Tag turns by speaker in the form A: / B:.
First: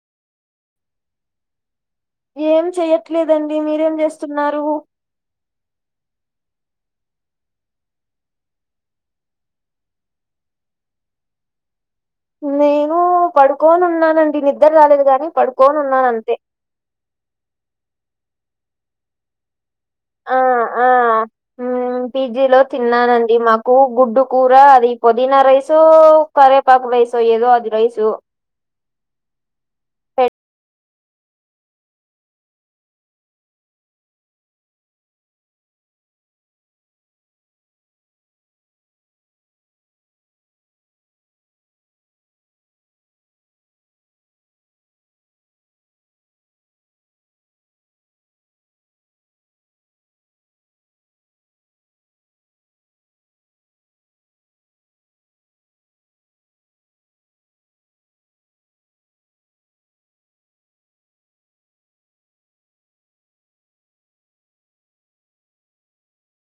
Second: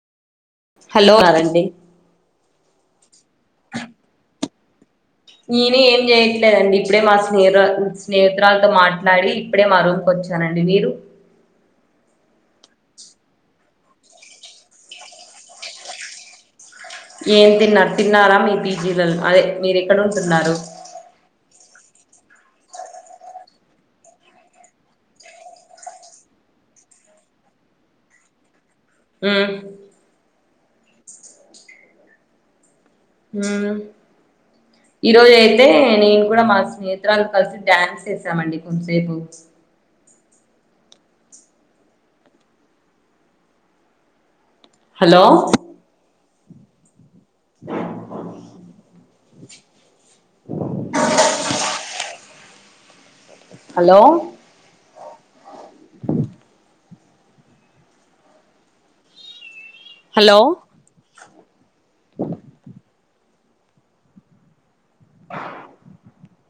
A: hello
B: ఏం చెయ్యట్లేదండి మీరేం చేస్తున్నారు
A: నినే ఏం జేయట్లేదండి ఇప్పుడే మా స్నేహ స్నేహితురాల్తో మాట్లాడి ఇప్పుడే మా రూమ్ కి వచ్చానండి మీరు
B: నేను పడుకోని ఉన్నానండి నిద్ర రాలేదు గానీ పడుకోని ఉన్నాను అంతే
A: ఏం తిన్నారు తిన్నారా మీ పీజీల అదే మీరు ఎక్కడ
B: ఆ
A: ఉంటున్నారు
B: ఆ ఉమ్ పీజీలో తిన్నానండి మాకు గుడ్డు కూర అది పుదీనా రైసో కరేపాకు రైసో ఏదో అది రైసూ
A: ఉ ఉ ఈ రోజైతే నేను కూడా మా స్నేహితురాల కలిసి డ్యాన్స్ ఏసామండి కొద్దిసేపు హలో [inaudible] హలో హలో [inaudible]